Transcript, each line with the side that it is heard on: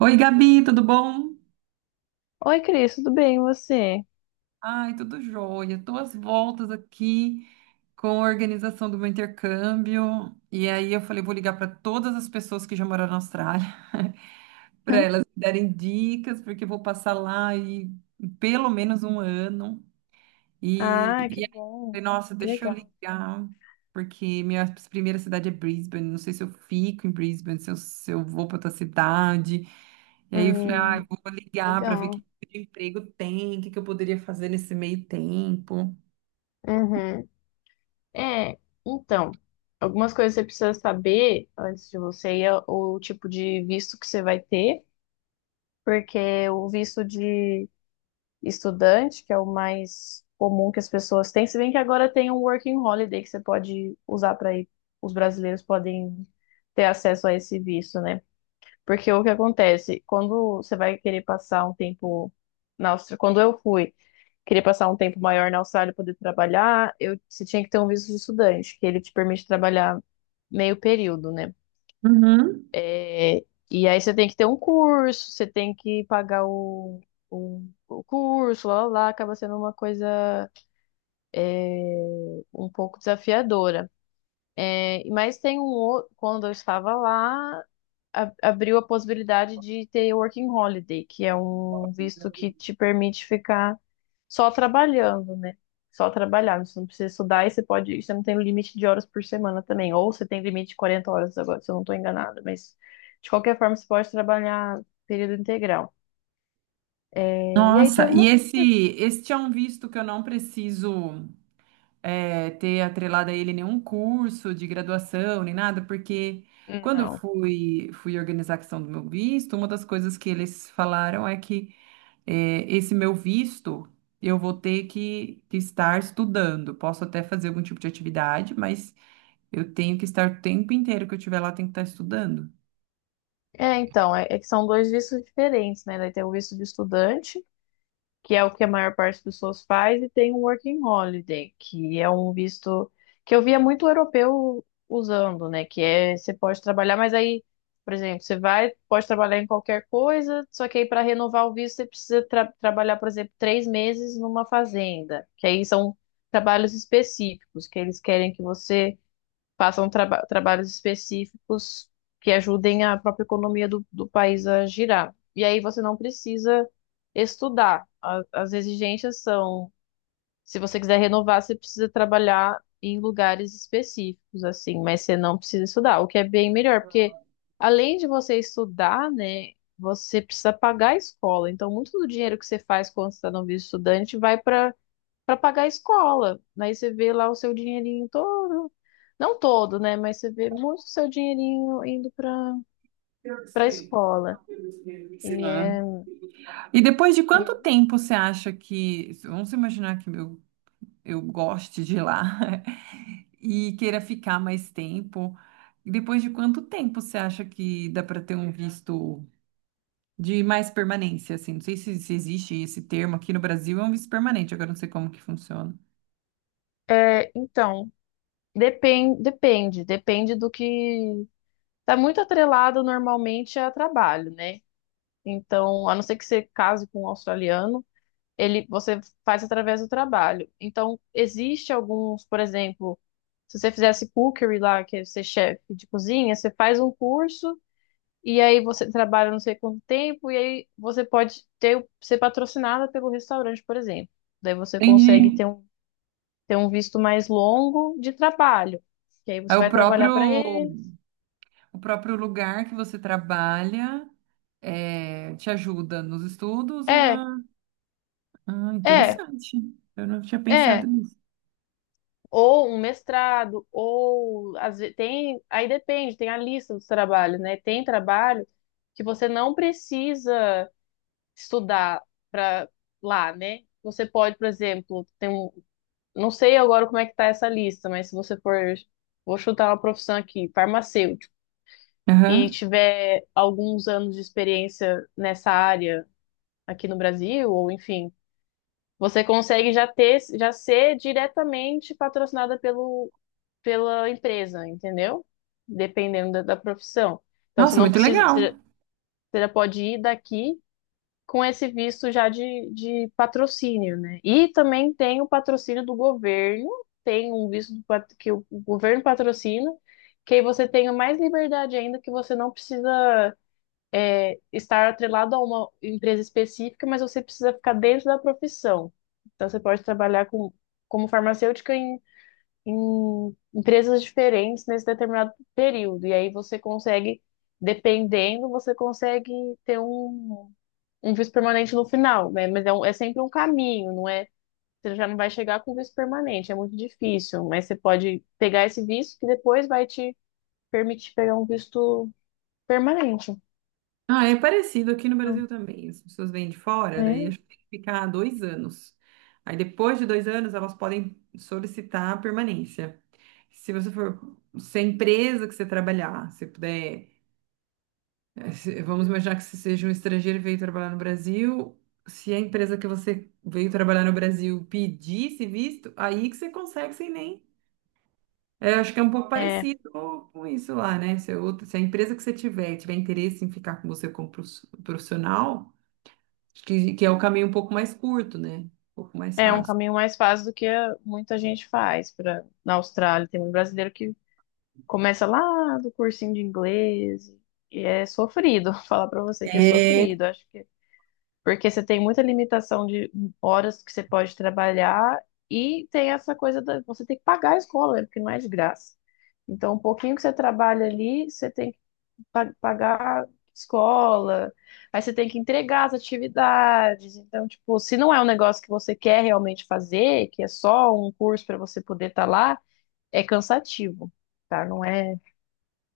right: Oi, Gabi, tudo bom?
left: Oi, Cris, tudo bem, e você?
right: Ai, tudo jóia. Tô às voltas aqui com a organização do meu intercâmbio. E aí eu falei, vou ligar para todas as pessoas que já moraram na Austrália, para
left: Hã?
right: elas me darem dicas, porque eu vou passar lá e pelo menos um ano. E,
left: Ah, que
right: e aí, eu
left: bom.
right: falei, nossa,
left: Que
right: deixa eu
left: legal.
right: ligar, porque minha primeira cidade é Brisbane, não sei se eu fico em Brisbane, se eu vou para outra cidade. E aí eu falei, ah,
left: Hum,
right: vou ligar para ver que
left: legal.
right: tipo de emprego tem, o que que eu poderia fazer nesse meio tempo.
left: Uhum. É, então, algumas coisas você precisa saber antes de você ir é o tipo de visto que você vai ter, porque o visto de estudante, que é o mais comum que as pessoas têm, se bem que agora tem um working holiday que você pode usar para ir, os brasileiros podem ter acesso a esse visto, né? Porque o que acontece, quando você vai querer passar um tempo na Austrália, quando eu fui, queria passar um tempo maior na Austrália para poder trabalhar, eu, você tinha que ter um visto de estudante, que ele te permite trabalhar meio período, né?
right: Uhum.
left: É, e aí você tem que ter um curso, você tem que pagar o, o curso, lá, lá, lá, acaba sendo uma coisa um pouco desafiadora. É, mas tem um outro, quando eu estava lá, abriu a possibilidade de ter Working Holiday, que é um visto que te permite ficar só trabalhando, né? Só trabalhar, você não precisa estudar e você pode, você não tem limite de horas por semana também, ou você tem limite de 40 horas agora, se eu não estou enganada, mas de qualquer forma você pode trabalhar período integral. É, e aí tem
right: Nossa, e
left: algumas
right: esse,
left: coisas.
right: esse é um visto que eu não preciso ter atrelado a ele nenhum curso de graduação, nem nada, porque quando eu
left: Não.
right: fui, organizar a questão do meu visto, uma das coisas que eles falaram é que esse meu visto eu vou ter que estar estudando. Posso até fazer algum tipo de atividade, mas eu tenho que estar o tempo inteiro que eu estiver lá, eu tenho que estar estudando.
left: É, então, é que são dois vistos diferentes, né? Daí tem o visto de estudante que é o que a maior parte das pessoas faz, e tem um working holiday, que é um visto que eu via muito europeu usando, né? Que é você pode trabalhar, mas aí, por exemplo, você vai, pode trabalhar em qualquer coisa, só que aí para renovar o visto você precisa trabalhar, por exemplo, 3 meses numa fazenda, que aí são trabalhos específicos, que eles querem que você façam trabalhos específicos que ajudem a própria economia do país a girar. E aí você não precisa estudar. As exigências são, se você quiser renovar, você precisa trabalhar em lugares específicos, assim, mas você não precisa estudar, o que é bem melhor, porque além de você estudar, né, você precisa pagar a escola. Então, muito do dinheiro que você faz quando você está no visto estudante vai para pagar a escola. Aí você vê lá o seu dinheirinho todo, não todo, né? Mas você vê muito o seu dinheirinho indo para a escola.
right: Sim.
left: E é,
right: E depois de quanto tempo você acha que. Vamos imaginar que eu goste de ir lá e queira ficar mais tempo. E depois de quanto tempo você acha que dá para ter um visto de mais permanência, assim? Não sei se existe esse termo aqui no Brasil, é um visto permanente, agora eu não sei como que funciona.
left: então, depende do que tá muito atrelado normalmente a trabalho, né? Então, a não ser que você case com um australiano, ele você faz através do trabalho. Então, existe alguns, por exemplo, se você fizesse cookery lá, que é ser chefe de cozinha, você faz um curso. E aí você trabalha não sei quanto tempo, e aí você pode ter, ser patrocinada pelo restaurante, por exemplo. Daí você consegue
right: Entendi.
left: ter um visto mais longo de trabalho. Que aí
right: É
left: você
right: o
left: vai trabalhar
right: próprio,
left: para eles.
right: o próprio lugar que você trabalha te ajuda nos estudos e
left: É,
right: na... Ah,
left: é,
right: interessante. Eu não tinha pensado
left: é.
right: nisso.
left: Ou um mestrado, ou às vezes tem. Aí depende, tem a lista dos trabalhos, né? Tem trabalho que você não precisa estudar para lá, né? Você pode, por exemplo, não sei agora como é que tá essa lista, mas se você for, vou chutar uma profissão aqui, farmacêutico, e
right: Aham.
left: tiver alguns anos de experiência nessa área aqui no Brasil, ou enfim, você consegue já ter, já ser diretamente patrocinada pela empresa, entendeu? Dependendo da profissão. Então você
right: Nossa,
left: não
right: muito
left: precisa,
right: legal.
left: você já pode ir daqui com esse visto já de patrocínio, né? E também tem o patrocínio do governo, tem um visto que o governo patrocina, que aí você tem mais liberdade ainda, que você não precisa é, estar atrelado a uma empresa específica, mas você precisa ficar dentro da profissão. Então você pode trabalhar com, como farmacêutica em, em, empresas diferentes nesse determinado período. E aí você consegue, dependendo, você consegue ter um um visto permanente no final, né? Mas é, é sempre um caminho, não é? Você já não vai chegar com visto permanente, é muito difícil, mas você pode pegar esse visto que depois vai te permitir pegar um visto permanente.
right: Ah, é parecido aqui no Brasil
left: Então,
right: também. As pessoas vêm de fora, daí
left: É,
right: acho que tem que ficar 2 anos. Aí depois de 2 anos elas podem solicitar a permanência. Se você for, se a empresa que você trabalhar, se puder, vamos imaginar que você seja um estrangeiro e veio trabalhar no Brasil, se a empresa que você veio trabalhar no Brasil pedisse visto, aí que você consegue sem nem. Eu acho que é um pouco
left: é,
right: parecido com isso lá, né? Se a empresa que você tiver interesse em ficar com você como profissional que é o caminho um pouco mais curto, né? Um pouco mais
left: é um
right: fácil.
left: caminho mais fácil do que muita gente faz para na Austrália. Tem muito brasileiro que começa lá do cursinho de inglês e é sofrido. Falar para você que é
right: É,
left: sofrido. Acho que porque você tem muita limitação de horas que você pode trabalhar e tem essa coisa da você tem que pagar a escola, né? Porque não é de graça. Então, um pouquinho que você trabalha ali, você tem que pagar escola, aí você tem que entregar as atividades. Então, tipo, se não é um negócio que você quer realmente fazer, que é só um curso para você poder estar lá, é cansativo, tá? Não é,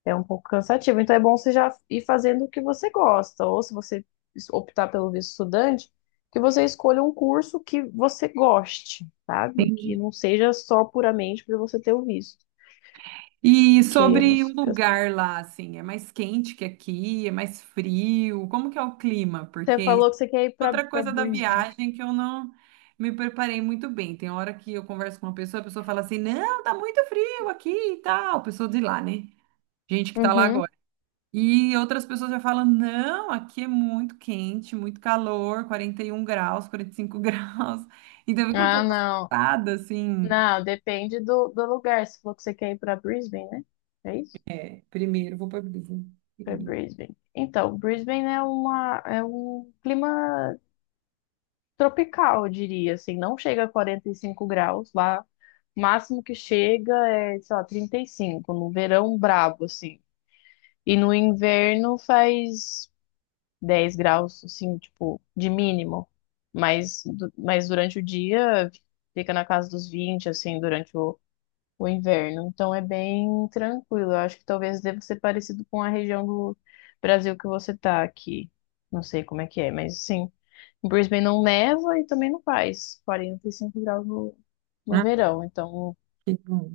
left: é um pouco cansativo. Então é bom você já ir fazendo o que você gosta, ou se você optar pelo visto estudante, que você escolha um curso que você goste, sabe? Que
right: entendi.
left: não seja só puramente para você ter o visto,
right: E
left: que aí é muito
right: sobre o
left: desgastante.
right: lugar lá, assim, é mais quente que aqui, é mais frio? Como que é o clima?
left: Você
right: Porque isso
left: falou que você quer ir
right: é
left: para
right: outra
left: para
right: coisa da
left: Brisbane.
right: viagem que eu não me preparei muito bem. Tem hora que eu converso com uma pessoa, a pessoa fala assim, não, tá muito frio aqui e tal. Pessoa de lá, né? Gente que tá lá
left: Uhum.
right: agora. E outras pessoas já falam: não, aqui é muito quente, muito calor, 41 graus, 45 graus. Então eu fico um
left: Ah,
right: pouco
left: não.
right: assustada, assim.
left: Não, depende do lugar. Você falou que você quer ir para Brisbane, né? É isso?
right: É, primeiro vou para a brisa
left: Para
right: pública.
left: Brisbane. Então, Brisbane é uma é um clima tropical, eu diria, assim, não chega a 45 graus lá. O máximo que chega é, sei lá, 35, no verão brabo, assim. E no inverno faz 10 graus, assim, tipo, de mínimo. Mas, mas durante o dia fica na casa dos 20, assim, durante o inverno. Então é bem tranquilo. Eu acho que talvez deva ser parecido com a região do Brasil que você tá aqui. Não sei como é que é, mas sim. Em Brisbane não neva e também não faz 45 graus no
right: Ah,
left: verão, então
right: que bom.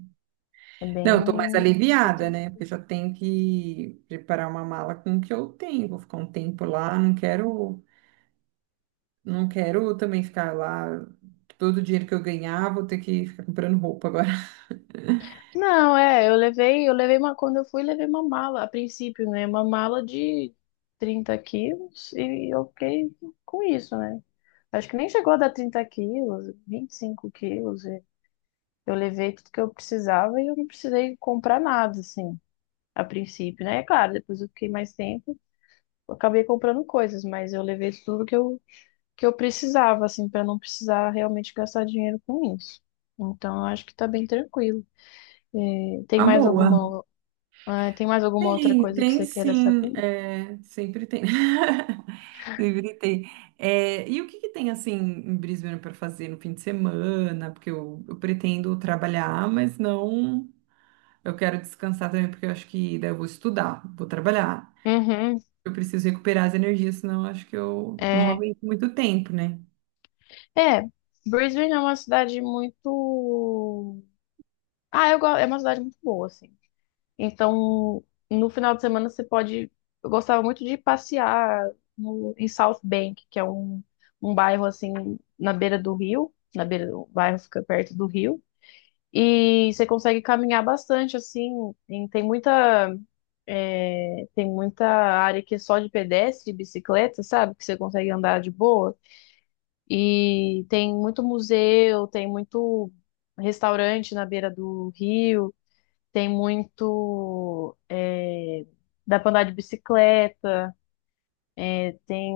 left: é
right: Não,
left: bem.
right: eu tô mais aliviada, né? Porque já tenho que preparar uma mala com o que eu tenho. Vou ficar um tempo lá, não quero, não quero também ficar lá. Todo o dinheiro que eu ganhar, vou ter que ficar comprando roupa agora.
left: Não, é, eu levei uma, quando eu fui, levei uma mala, a princípio, né? Uma mala de 30 quilos e eu fiquei com isso, né? Acho que nem chegou a dar 30 quilos, 25 quilos. E eu levei tudo que eu precisava e eu não precisei comprar nada, assim, a princípio, né? É claro, depois eu fiquei mais tempo, eu acabei comprando coisas, mas eu levei tudo que eu precisava, assim, para não precisar realmente gastar dinheiro com isso. Então, eu acho que tá bem tranquilo. É, tem
right: Uma
left: mais
right: boa.
left: alguma, tem mais alguma outra
right: Tem,
left: coisa que
right: tem
left: você queira
right: sim,
left: saber?
right: sempre tem. Sempre tem. É, e o que que tem assim em Brisbane para fazer no fim de semana? Porque eu pretendo trabalhar, mas não. Eu quero descansar também, porque eu acho que daí eu vou estudar, vou trabalhar.
left: Uhum.
right: Eu preciso recuperar as energias, senão eu acho que eu não
left: É,
right: aguento muito tempo, né?
left: é, Brisbane é uma cidade muito, ah, eu gosto, é uma cidade muito boa, assim. Então, no final de semana você pode, eu gostava muito de passear no, em South Bank, que é um bairro assim na beira do rio, na beira do o bairro fica perto do rio. E você consegue caminhar bastante, assim, em- tem muita, tem muita área que é só de pedestre, e bicicleta, sabe? Que você consegue andar de boa. E tem muito museu, tem muito restaurante na beira do rio, tem muito, é, dá pra andar de bicicleta, tem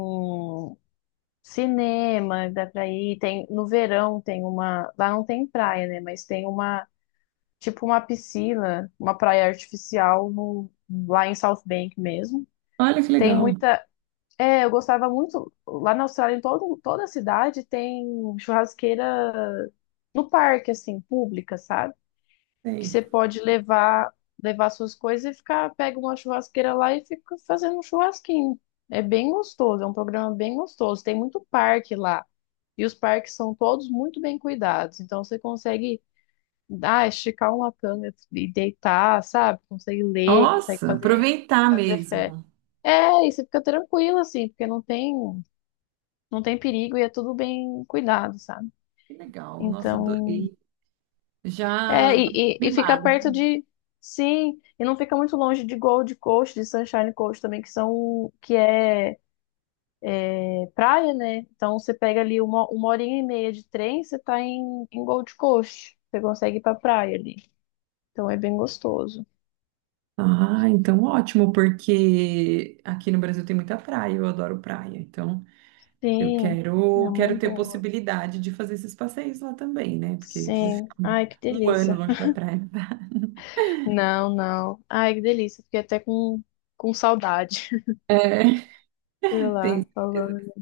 left: cinema, dá pra ir, tem, no verão tem uma, lá não tem praia, né? Mas tem uma tipo uma piscina, uma praia artificial no, lá em South Bank mesmo.
right: Olha que
left: Tem
right: legal.
left: muita. É, eu gostava muito. Lá na Austrália, em toda a cidade tem churrasqueira no parque, assim, pública, sabe? Que
right: Sei.
left: você pode levar suas coisas e ficar, pega uma churrasqueira lá e fica fazendo um churrasquinho. É bem gostoso, é um programa bem gostoso. Tem muito parque lá. E os parques são todos muito bem cuidados. Então você consegue esticar uma canga e deitar, sabe? Consegue ler, consegue
right: Nossa,
left: fazer,
right: aproveitar
left: fazer fé.
right: mesmo.
left: É, e você fica tranquilo, assim, porque não tem perigo e é tudo bem cuidado, sabe?
right: Que legal. Nossa,
left: Então,
right: adorei.
left: é,
right: Já tô
left: e fica
right: mimada.
left: perto de, sim, e não fica muito longe de Gold Coast, de Sunshine Coast também, que são, que é, é praia, né? Então você pega ali uma horinha e meia de trem, você tá em Gold Coast. Você consegue ir pra praia ali. Então é bem gostoso.
right: Ah, então ótimo, porque aqui no Brasil tem muita praia, eu adoro praia. Então, eu
left: Sim, é
right: quero,
left: uma
right: quero ter
left: boa.
right: possibilidade de fazer esses passeios lá também, né? Porque você
left: Sim.
right: fica um
left: Ai, que
right: um ano
left: delícia.
right: longe da praia.
left: Não, não. Ai, que delícia. Fiquei até com saudade.
right: É,
left: Sei
right: tem.
left: lá, falando.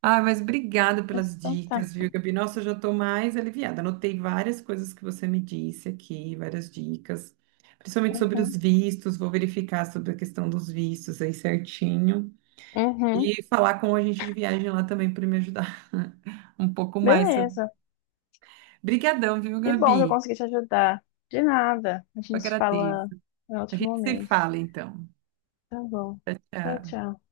right: Ah, mas obrigada
left: Mas
right: pelas
left: então tá.
right: dicas, viu, Gabi? Nossa, eu já estou mais aliviada. Anotei várias coisas que você me disse aqui, várias dicas, principalmente sobre os
left: Uhum.
right: vistos. Vou verificar sobre a questão dos vistos aí certinho.
left: Uhum.
right: E falar com a gente de viagem lá também para me ajudar um pouco mais. Sobre-
left: Beleza.
right: Brigadão, viu,
left: Que bom que eu
right: Gabi?
left: consegui te ajudar. De nada. A
right: Eu
left: gente se
right: agradeço.
left: fala em
right: A
left: outro
right: gente se
left: momento.
right: fala então.
left: Tá bom. Tchau,
right: Tchau.
left: tchau.